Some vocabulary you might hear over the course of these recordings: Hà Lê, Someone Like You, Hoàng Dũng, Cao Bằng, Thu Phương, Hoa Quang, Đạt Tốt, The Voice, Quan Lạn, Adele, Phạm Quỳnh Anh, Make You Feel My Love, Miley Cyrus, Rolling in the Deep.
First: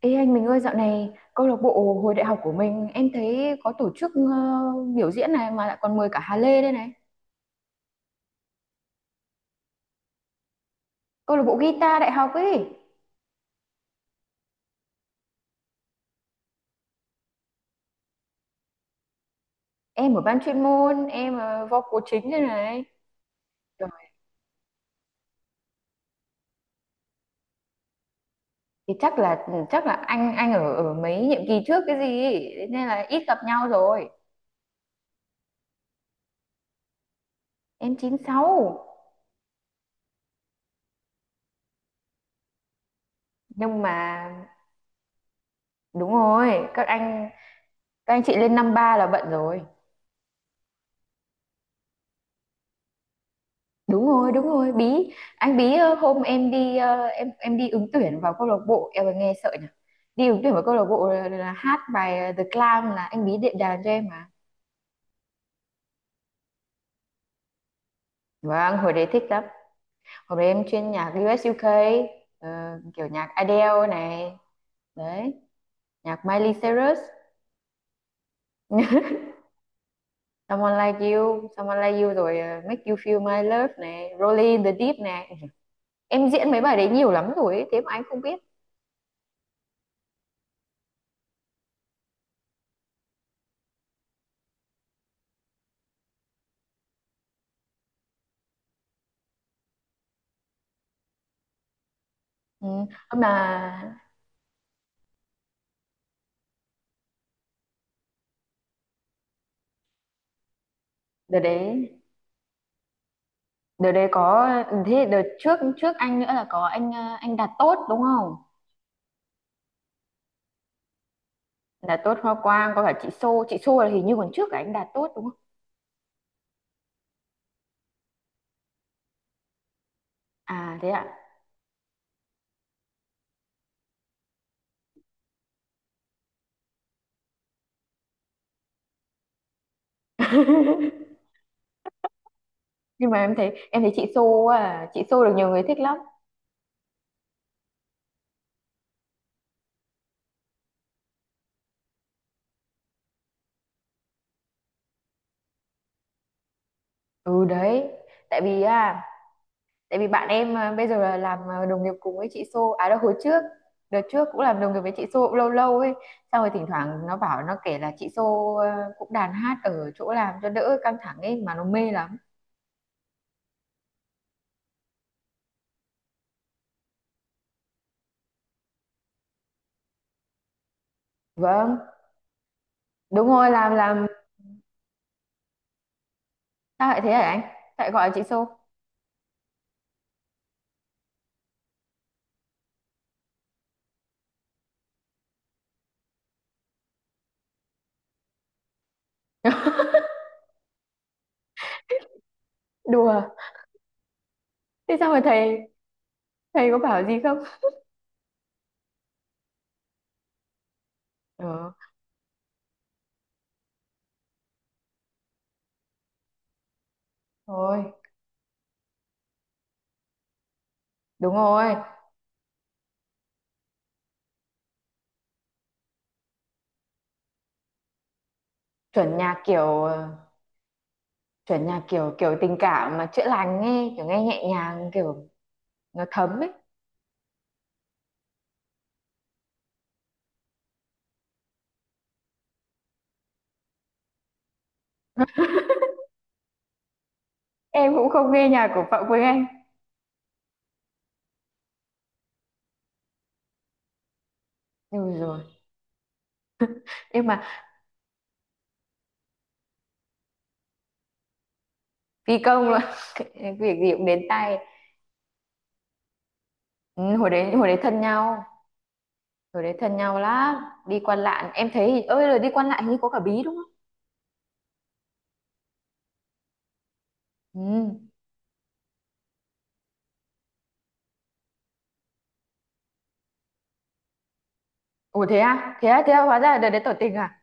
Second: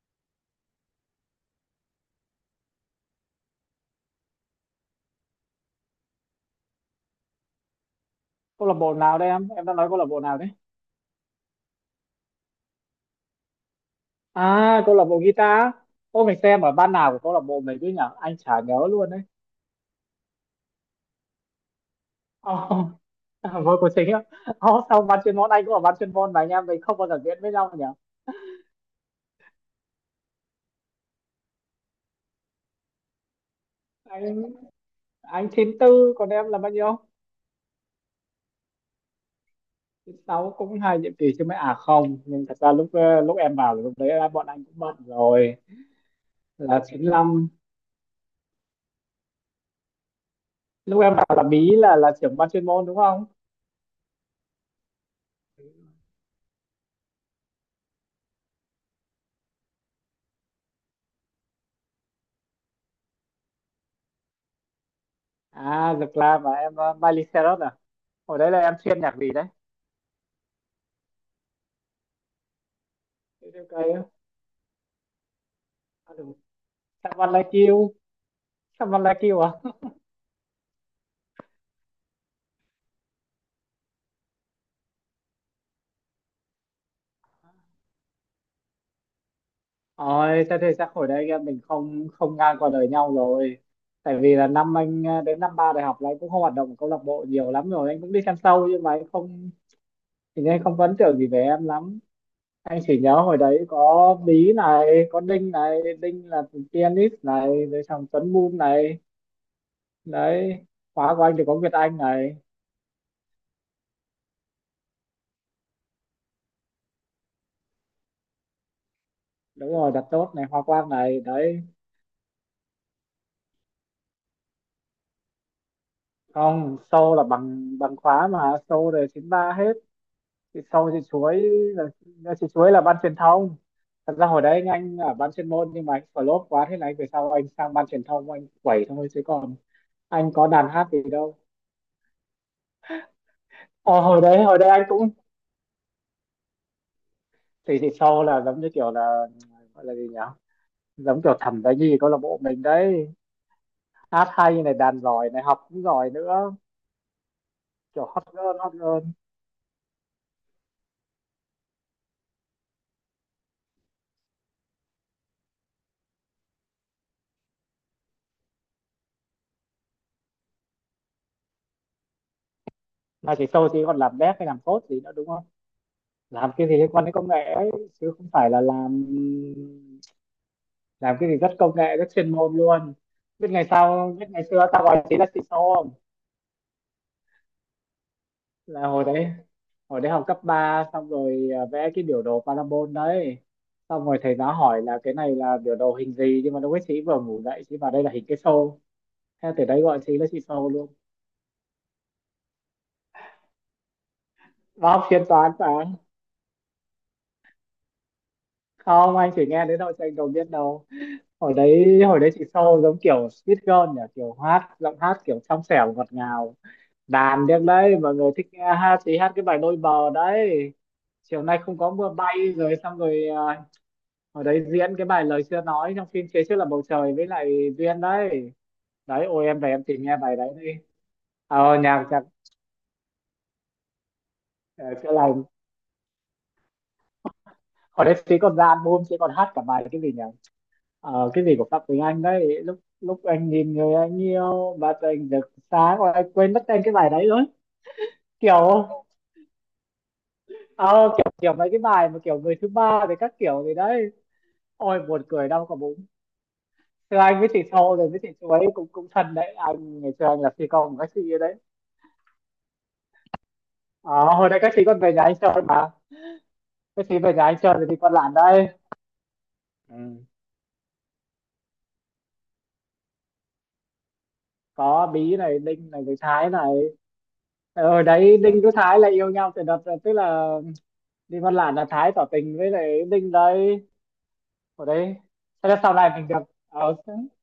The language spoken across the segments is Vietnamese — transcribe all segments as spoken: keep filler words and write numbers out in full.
Ê anh mình ơi, dạo này câu lạc bộ hồi đại học của mình em thấy có tổ chức, ờ, biểu diễn này mà lại còn mời cả Hà Lê đây này. Câu lạc bộ nào đây? Em em đang nói câu lạc bộ nào đấy? Câu lạc bộ guitar đại học ấy. À, câu lạc bộ guitar. Ô, mình xem ở ban nào của câu lạc bộ mình cứ nhở, anh chả nhớ luôn đấy. Em ở ban chuyên môn, em, ờ, vocal chính đây này. Oh, vô Trời, của chính á? Oh, sao ban chuyên môn? Anh cũng ở ban chuyên môn mà anh em mình không bao giờ diễn với nhau nhở. thì chắc là ừ, chắc là anh anh ở ở mấy nhiệm kỳ trước cái gì ấy, thế nên là ít gặp nhau rồi. Anh anh chín tư, còn em là bao nhiêu? Em chín sáu. Chín sáu cũng hai nhiệm kỳ chứ mấy. À không, nhưng thật ra lúc ờ, lúc em vào Nhưng là lúc đấy mà bọn anh cũng bận rồi. đúng rồi, Là các chín anh lăm các anh chị lên năm ba là bận rồi. lúc em vào là bí là là trưởng ban chuyên môn đúng không? Đúng rồi, đúng rồi. Bí anh bí, ờ, hôm em đi, ờ, em em đi ứng tuyển vào câu lạc bộ, em còn nghe sợ nhỉ. Đi ứng tuyển vào câu lạc bộ là, là hát bài, ờ, The Clam là anh Bí đệm đàn cho em mà. À, The Clam mà em, uh, Miley Cyrus à? Hồi đấy là em Vâng, hồi chuyên đấy nhạc thích gì lắm. đấy? Hồi đấy em chuyên nhạc u US u kây, ờ, kiểu nhạc Cái Adele cây á. này. Đấy, À, nhạc đúng. Miley Cyrus. Someone Like You. Someone Like You à? Someone Like You Someone Like You rồi, ờ, Make You Feel My Love này, Rolling in the Deep này, em diễn mấy bài đấy nhiều lắm rồi ấy, thế mà anh không biết. Ôi, thế thì chắc hồi đấy em mình không không ngang qua đời nhau rồi. Tại vì là năm anh ờ, đến năm ba đại học là anh cũng không hoạt động ở câu lạc bộ nhiều lắm rồi, anh cũng đi xem show nhưng mà anh không, thì anh không có ấn tượng gì về em lắm. Ừ. Anh chỉ nhớ Hôm hồi đấy là có Bí này, có Đinh này, Đinh là pianist này, rồi xong Tuấn Moon này. Đấy, khóa của anh đợt thì có Việt đấy Anh này. đợt đấy có, thế đợt trước trước anh nữa là có anh, ờ, anh Đạt Tốt đúng không? Đúng rồi, Đặt Tốt này, Hoa Quang này đấy. Đạt Tốt, Hoa Quang, có cả chị Xô chị Xô là hình như còn trước cả anh Đạt Tốt đúng không? Không, Sâu là bằng bằng khóa mà, Sâu rồi chín ba hết. Thì À thế Sâu thì ạ? Chuối, là là chị Chuối là ban truyền thông. Thật ra hồi đấy anh ở ban chuyên môn nhưng mà anh flop quá, thế này về sau anh sang ban truyền thông anh quẩy thôi, chứ còn anh có đàn hát gì đâu. Nhưng mà em thấy em thấy Ờ, chị hồi Xô đấy hồi đấy anh à chị cũng, Xô được nhiều người thích lắm. thì thì Sâu là giống như kiểu là, gọi là gì nhỉ, giống kiểu thẩm đấy, gì câu lạc bộ mình đấy, hát hay này, đàn giỏi này, học cũng giỏi nữa. Ừ, đấy. Kiểu hot tại girl, vì hot à girl. tại vì bạn em, à, bây giờ là làm, à, đồng nghiệp cùng với chị Xô, à, đâu hồi trước. Đợt trước cũng làm đồng nghiệp với chị Xô cũng lâu lâu ấy, xong rồi thỉnh thoảng nó bảo, nó kể là chị Xô, à, cũng đàn hát ở chỗ làm cho đỡ căng thẳng ấy mà nó mê lắm. Mà chỉ Tôi thì còn làm dev hay làm code gì nữa đúng không? Làm cái gì liên quan đến công nghệ ấy, chứ không phải là làm làm cái gì rất công Vâng, nghệ, rất chuyên môn luôn. đúng rồi, Biết ngày làm làm. sau, biết ngày xưa tao gọi chị là xi i ét o không? Sao lại thế hả anh? Tại gọi là chị Xô. Là hồi đấy, hồi đấy học cấp ba xong rồi, à, vẽ cái biểu đồ parabol đấy, xong rồi thầy giáo hỏi là cái này là biểu đồ hình gì, nhưng mà lúc ấy chị vừa ngủ dậy, chị vào đây là hình cái xô. Thế từ đấy gọi chị là chị Tô luôn. Đùa. Và Thế học sao mà chuyên toán thầy mà không. thầy có bảo gì không? Không, anh chỉ nghe đến đâu cho anh đầu biết đâu. Hồi Ừ. đấy, hồi đấy chị Sâu giống kiểu Sweet Girl nhỉ, kiểu hát, giọng hát kiểu trong trẻo ngọt ngào, đàn điếc Thôi, đấy. Mọi người thích nghe hát thì hát cái bài Đôi Bờ đấy, đúng Chiều Nay rồi. Không Có Mưa Bay rồi xong rồi, à, hồi đấy diễn cái bài Lời Chưa Nói trong phim Phía Trước Là Bầu Trời với lại Duyên đấy. Chuẩn Đấy, nhạc ôi em về em kiểu, tìm ờ, nghe bài đấy đi. chuẩn ờ nhạc Nhạc, kiểu nhạc, kiểu tình cảm mà chữa lành nghe, kiểu nghe nhẹ ờ, nhàng, chữa kiểu lành. nó thấm ấy. Hồi đấy chị còn ra album, chị còn hát cả bài cái gì nhỉ, ờ, cái gì của Phạm Quỳnh Anh đấy, lúc lúc anh nhìn người anh yêu và anh rực sáng. Ôi, anh quên mất tên cái bài đấy rồi. Em cũng không nghe nhạc của Kiểu, Phạm Quỳnh Anh. ờ, kiểu kiểu mấy cái bài mà kiểu người thứ ba với các kiểu gì đấy. Ừ, Ôi buồn rồi. cười đau cả bụng. Thưa Nhưng anh mà với chị Sâu rồi với chị Chú ấy cũng, cũng thân đấy, anh ngày xưa anh là phi công của các chị ấy đấy. phi công là cái việc gì cũng đến Ờ, hồi tay. đấy các chị còn về nhà anh chơi mà, các Ừ, chị hồi về nhà đấy anh hồi chơi đấy rồi thì thân Con Lản nhau, đây. hồi đấy thân nhau Ừ. lắm. Đi Quan Lạn, em thấy hình- ơi rồi đi Quan Lạn hình như có cả Bí đúng không? Có Bí này, Đinh này với Thái này. Ừ. Ờ, hồi đấy Đinh với Thái là yêu nhau từ đợt, tức là đi Con Lản là Thái tỏ tình với lại Đinh đấy, hồi đấy. Ủa thế Thế à? là Thế sau à? này Thế à? mình Hóa gặp, ra là đợt đấy tỏ ờ, tình à?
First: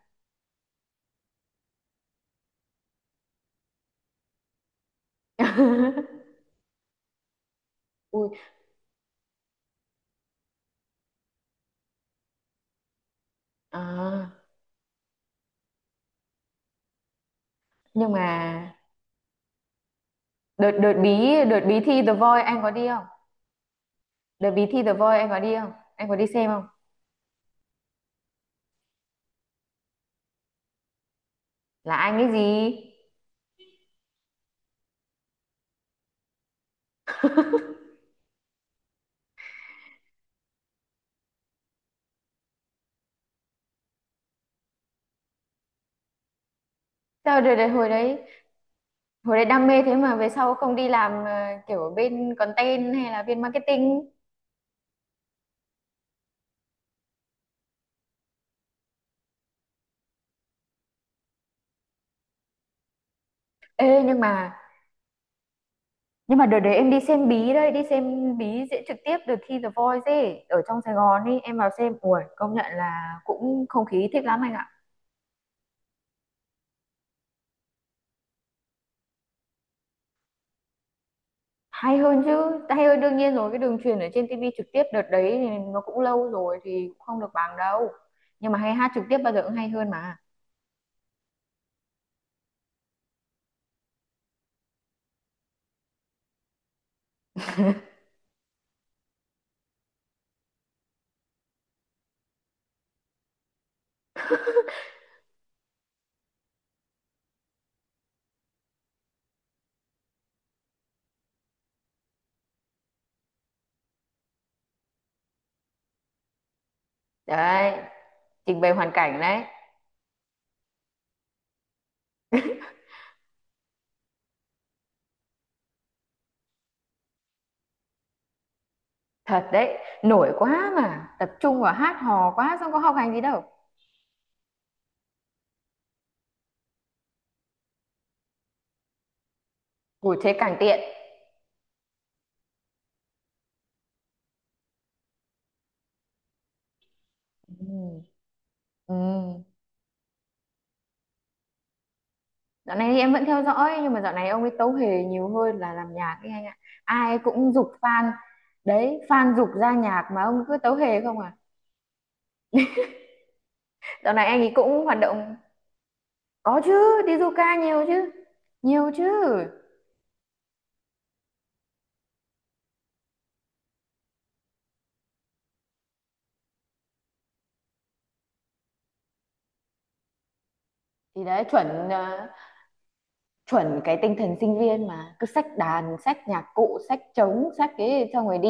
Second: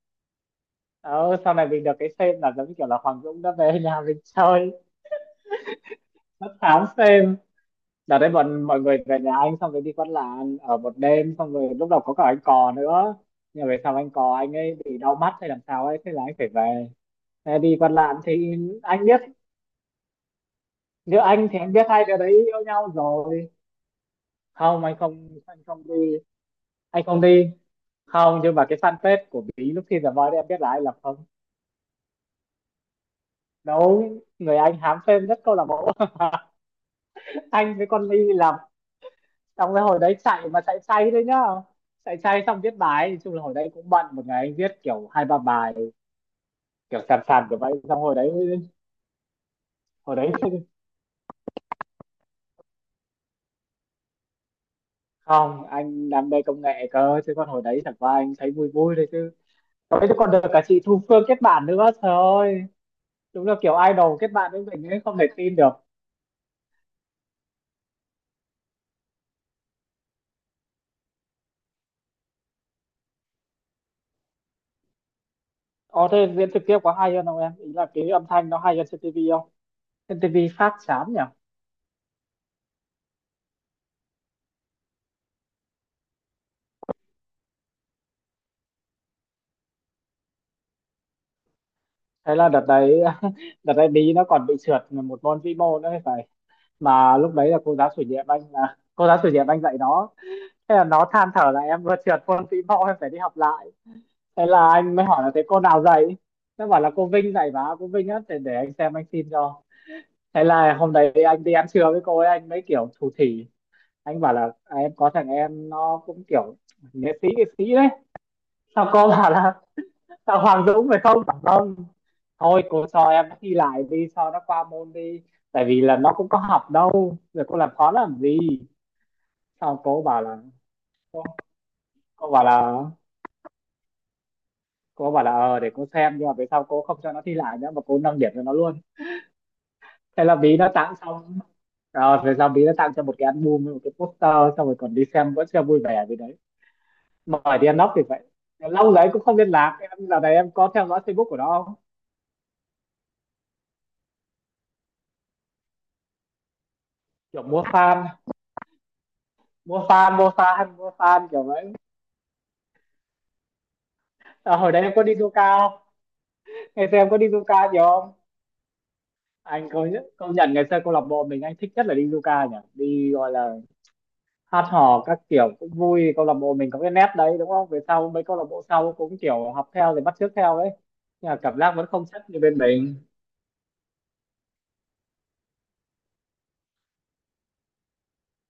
ờ, sau này mình được cái xem là giống như kiểu là Hoàng Dũng đã về nhà mình chơi, tám xem. Đợt Ui. đấy bọn mọi người về nhà anh xong rồi đi Quán Làng ở một đêm, xong rồi lúc đầu có cả anh Cò nữa, nhưng mà về sau anh À, Cò anh ấy bị đau mắt hay làm sao ấy, thế là anh phải về. Thế đi Quán nhưng Làng mà thì anh biết, đợt đợt nếu bí anh đợt thì anh bí biết thi hai The đứa đấy Voice anh yêu có đi nhau không? rồi. Đợt bí thi Không The anh Voice không, anh có đi anh không? không đi, Anh có đi xem không? anh không đi. Không, nhưng mà cái fanpage của Bí lúc khi giờ voi đấy em biết là ai là không? Là anh cái gì? Đúng người, anh hám phim rất câu lạc bộ. Anh với con Ly làm, xong rồi hồi đấy chạy mà chạy say đấy nhá. Chạy say xong viết bài, nói chung là hồi đấy cũng bận, một ngày anh viết kiểu hai ba bài, kiểu sàn Sao sàn đợt, kiểu đợt vậy. hồi Xong hồi đấy đấy, hồi đấy đam mê thế mà hồi về đấy, sau không đi làm, ờ, kiểu ở bên content hay là bên marketing? không, anh đam mê công nghệ cơ, chứ còn hồi đấy chẳng qua anh thấy vui vui thôi chứ. Hồi đấy còn được cả chị Thu Phương kết bạn nữa, trời ơi, đúng là kiểu Ê, idol nhưng kết bạn mà với mình ấy, không thể tin được. nhưng mà đợt đấy em đi xem bí đấy, đi xem bí diễn trực tiếp đợt thi The Voice ấy ở trong Sài Gòn ấy, em vào xem. Ui, công nhận là cũng không khí thích lắm anh ạ. Ồ thế diễn trực tiếp có hay hơn không em? Ý là cái âm thanh nó hay hơn trên ti vi không? Trên ti vi phát chán nhỉ? Hay hơn chứ, hay hơn đương nhiên rồi, cái đường truyền ở trên tivi trực tiếp đợt đấy thì nó cũng lâu rồi thì cũng không được bằng đâu, nhưng mà hay hát trực tiếp bao giờ cũng hay hơn mà. Thế là đợt đấy, đợt đấy Bí nó còn bị trượt một môn vĩ mô nữa thì phải. Mà lúc đấy là cô giáo chủ nhiệm anh, là cô giáo chủ nhiệm anh dạy nó. Thế là nó than thở là em vừa trượt môn vĩ mẫu, em phải đi học lại. Thế là anh mới hỏi là thế cô nào dạy, nó bảo là cô Vinh dạy. Và cô Vinh á, để để anh xem anh xin cho. Thế là hôm đấy anh đi ăn trưa với cô ấy, anh mới kiểu thủ thỉ, anh bảo là, à, em có thằng em nó cũng kiểu nghệ sĩ, nghệ sĩ Đấy, đấy. trình bày Sao hoàn cô cảnh bảo đấy. là, sao Hoàng Dũng phải không, bảo không, thôi cô cho em thi lại đi cho nó qua môn đi, tại vì là nó cũng có học đâu, rồi cô làm khó làm gì. Thật đấy. Sau cô bảo Nổi là, quá mà cô, tập trung vào hát cô hò bảo quá, xong có là, học hành gì đâu. cô bảo là ờ để cô xem. Nhưng mà về sau cô không cho nó thi lại nữa mà cô nâng điểm cho nó luôn. Ủi, Thế thế là càng Bí nó tiện. tặng xong, rồi về sau Bí nó tặng cho một cái album với một cái poster, xong rồi còn đi xem, vẫn chưa vui vẻ gì đấy, mời đi ăn nóc Ừ. thì vậy. Lâu Ừ. đấy cũng không liên lạc, em giờ này em có theo dõi Facebook của nó không? Dạo này thì em vẫn theo dõi, nhưng mà dạo này ông ấy tấu hề nhiều hơn là làm nhạc ấy anh ạ. Ai Kiểu cũng mua giục fan, fan. Đấy, fan giục ra mua nhạc fan mà mua ông cứ fan tấu mua hề không fan à. kiểu vậy. Dạo này anh ấy À, hồi đấy cũng em hoạt có đi du động. cao, Có ngày xưa chứ, em đi có đi du du ca cao nhiều nhiều chứ. không? Nhiều chứ. Anh công nhận, công nhận ngày xưa câu lạc bộ mình anh thích nhất là đi du ca nhỉ, đi gọi là hát hò các kiểu cũng vui, câu lạc bộ mình có cái nét đấy đúng không, về sau mấy câu lạc bộ sau cũng kiểu học theo rồi bắt chước theo đấy, Thì nhưng mà đấy, cảm giác vẫn chuẩn, không ờ, chất như bên mình. chuẩn cái tinh thần sinh viên mà cứ xách đàn, xách nhạc cụ, xách trống, xách cái xong rồi đi,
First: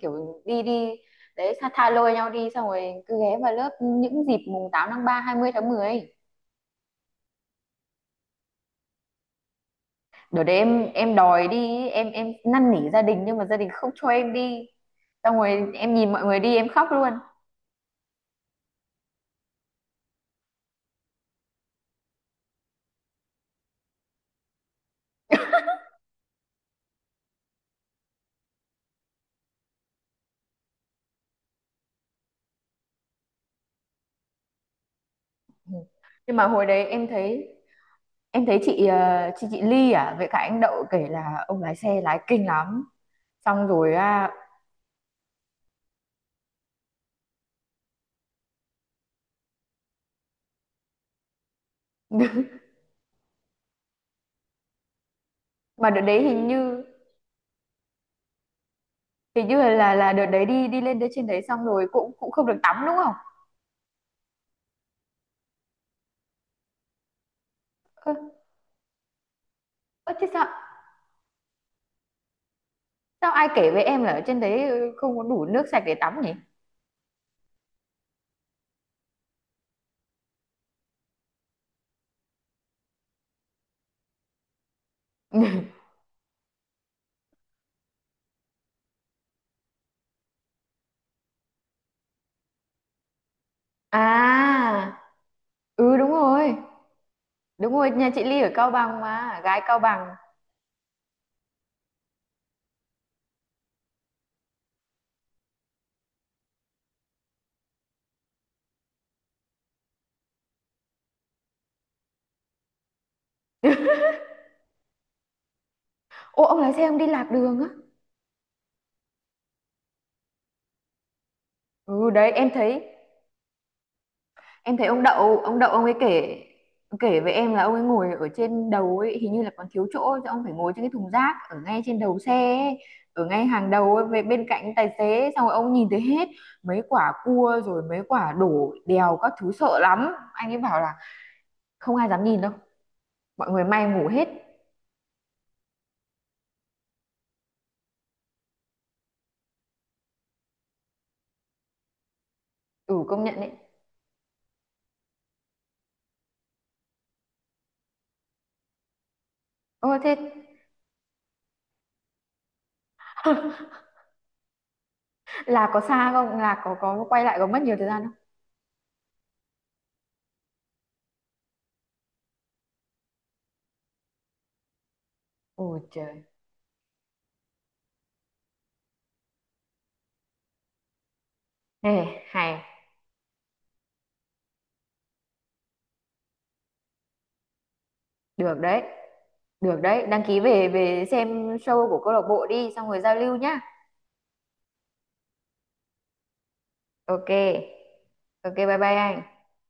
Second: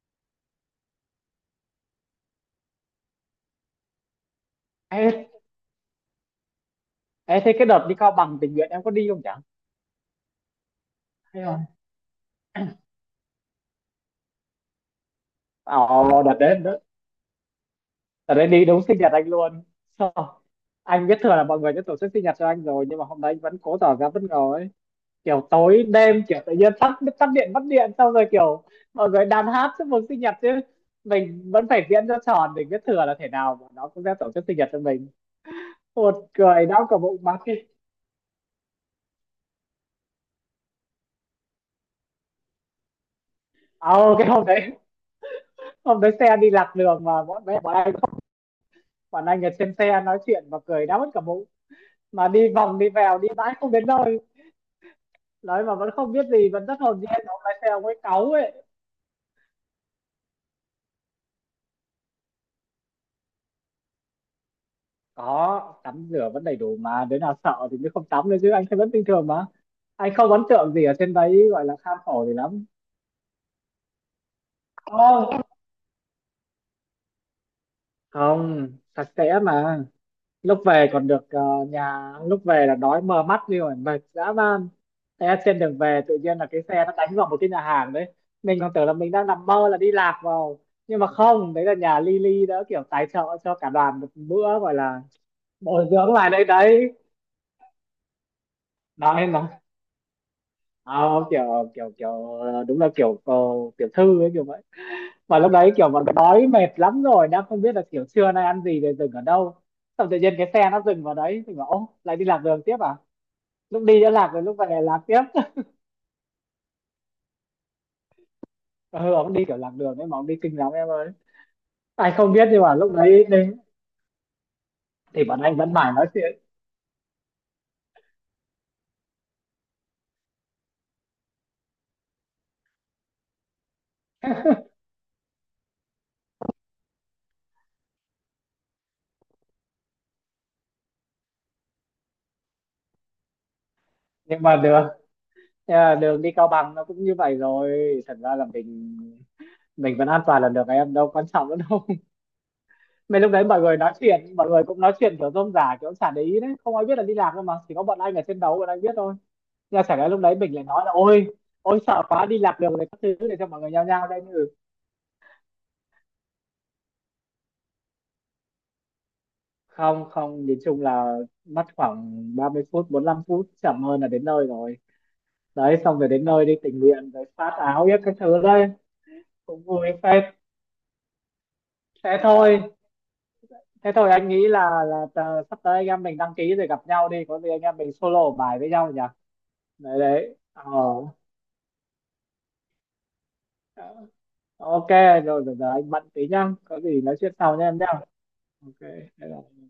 kiểu đi đi. Đấy, tha tha lôi nhau đi xong rồi cứ ghé vào lớp những dịp mùng tám tháng ba, ê, hai mươi tháng mười ấy. Ê thế cái đợt đi Cao Bằng tình nguyện em có đi không, chẳng Đợt đấy em em hay đòi không? đi, em em năn nỉ gia đình nhưng mà gia đình không cho em đi, xong rồi em nhìn Ồ mọi đợt người đi đấy, em đợt khóc luôn. đợt đấy đi đúng sinh nhật anh luôn. Sao? Anh biết thừa là mọi người đã tổ chức sinh nhật cho anh rồi, nhưng mà hôm đấy anh vẫn cố tỏ ra bất ngờ ấy. Kiểu tối đêm kiểu tự nhiên tắt, tắt điện mất điện xong rồi kiểu mọi người đàn hát chúc mừng sinh nhật chứ. Mình vẫn phải diễn cho tròn, để biết thừa là thể nào mà nó cũng sẽ tổ chức sinh nhật cho mình. Ừ. Một Nhưng mà hồi cười đấy đau cả em bụng mặt đi. thấy. Em thấy chị ờ, chị chị Ly à với cả anh Đậu kể là ông lái xe lái kinh lắm. Xong rồi, Ồ, cái à. hôm đấy, hôm đấy xe đi lạc đường mà bọn mẹ bọn anh, bọn anh ở trên xe nói chuyện và cười đau mất cả bụng, mà đi vòng đi vèo đi mãi không đến nơi, nói mà Mà vẫn đợt không đấy biết hình gì, vẫn rất như hồn nhiên, ông lái xe ông ấy cáu ấy. hình như là là đợt đấy đi đi lên tới trên đấy xong rồi cũng cũng không được tắm đúng không? Có tắm rửa vẫn đầy đủ mà, đứa nào sợ thì mới không Ơ tắm nữa, chứ anh thấy vẫn bình thường mà. ơ, Anh thế không ấn sao tượng gì ở trên đấy gọi là kham khổ gì lắm. sao ai kể với em là ở trên đấy, ừ, không có Không, đủ nước sạch để tắm nhỉ? không, sạch sẽ mà. Lúc về còn được, ờ, nhà, lúc về là đói mờ mắt đi rồi, mệt dã man. Thế trên đường về tự nhiên là cái xe nó đánh vào một cái nhà hàng đấy. Mình còn tưởng là mình đang nằm mơ là đi lạc vào, nhưng mà không, đấy là nhà Lily đã kiểu tài trợ cho cả đoàn một bữa gọi À, là bồi ừ đúng dưỡng lại đây rồi. đấy. Đúng rồi, nhà chị Ly ở Cao Bằng Nói mà, gái Cao Bằng. không, kiểu kiểu kiểu ờ, đúng là kiểu, ờ, tiểu thư ấy kiểu vậy. Mà lúc đấy kiểu bọn đói mệt lắm rồi, đang không biết là kiểu trưa nay ăn gì rồi dừng ở đâu, xong tự nhiên cái xe nó dừng vào đấy thì bảo ô lại đi lạc đường tiếp à. Lúc đi đã lạc rồi, lúc về lạc tiếp. Ô, ông lái xe ông đi lạc đường á. Ừ, ông đi kiểu lạc đường ấy mà, ông đi kinh lắm em ơi. Ừ Ai đấy, không biết, em nhưng mà thấy lúc đấy đi em thấy ông thì đậu bọn anh ông đậu vẫn ông mải ấy nói chuyện. kể, kể với em là ông ấy ngồi ở trên đầu ấy hình như là còn thiếu chỗ cho ông phải ngồi trên cái thùng rác ở ngay trên đầu xe ấy, ở ngay hàng đầu ấy, về bên cạnh tài xế, xong rồi ông nhìn thấy hết mấy quả cua rồi mấy quả đổ đèo các thứ sợ lắm, anh ấy bảo là không ai dám nhìn đâu, mọi người may ngủ hết. nhưng mà đường nhưng mà đường đi Cao Bằng nó cũng như vậy rồi. Thật ra là mình mình vẫn an toàn là được em, đâu quan trọng nữa đâu. Ừ Mấy công lúc nhận đấy đấy. mọi người nói chuyện, mọi người cũng nói chuyện kiểu rôm rả, kiểu chả để ý đấy, không ai biết là đi lạc đâu mà, chỉ có bọn anh ở trên đấu bọn anh biết thôi. Nhưng mà Ơ chẳng lẽ thế. lúc đấy mình lại nói là ôi, ôi sợ quá, đi lạc đường này các thứ để cho mọi người nhao nhao đây như, Là có xa không? Là có có quay lại có mất nhiều thời gian không? không không, nhìn chung là mất khoảng ba mươi phút bốn lăm phút chậm hơn là đến nơi rồi. Đấy, Ôi xong rồi trời. đến nơi đi tình nguyện rồi phát áo biết các thứ đấy, cũng vui phết. Thế Ê, hay. thôi, thế thôi, anh nghĩ là là tờ- sắp tới anh em mình đăng ký rồi gặp nhau đi, có gì anh em mình solo Được bài với đấy. nhau nhỉ. Được Đấy đấy, đăng đấy, ký, ờ, về về xem show của câu lạc bộ đi xong rồi giao lưu nhá. ok. Rồi giờ, giờ anh bận tí nhá, có gì nói Ok. chuyện sau nha em nhá. Ok bye Ok, bye bye anh. bye.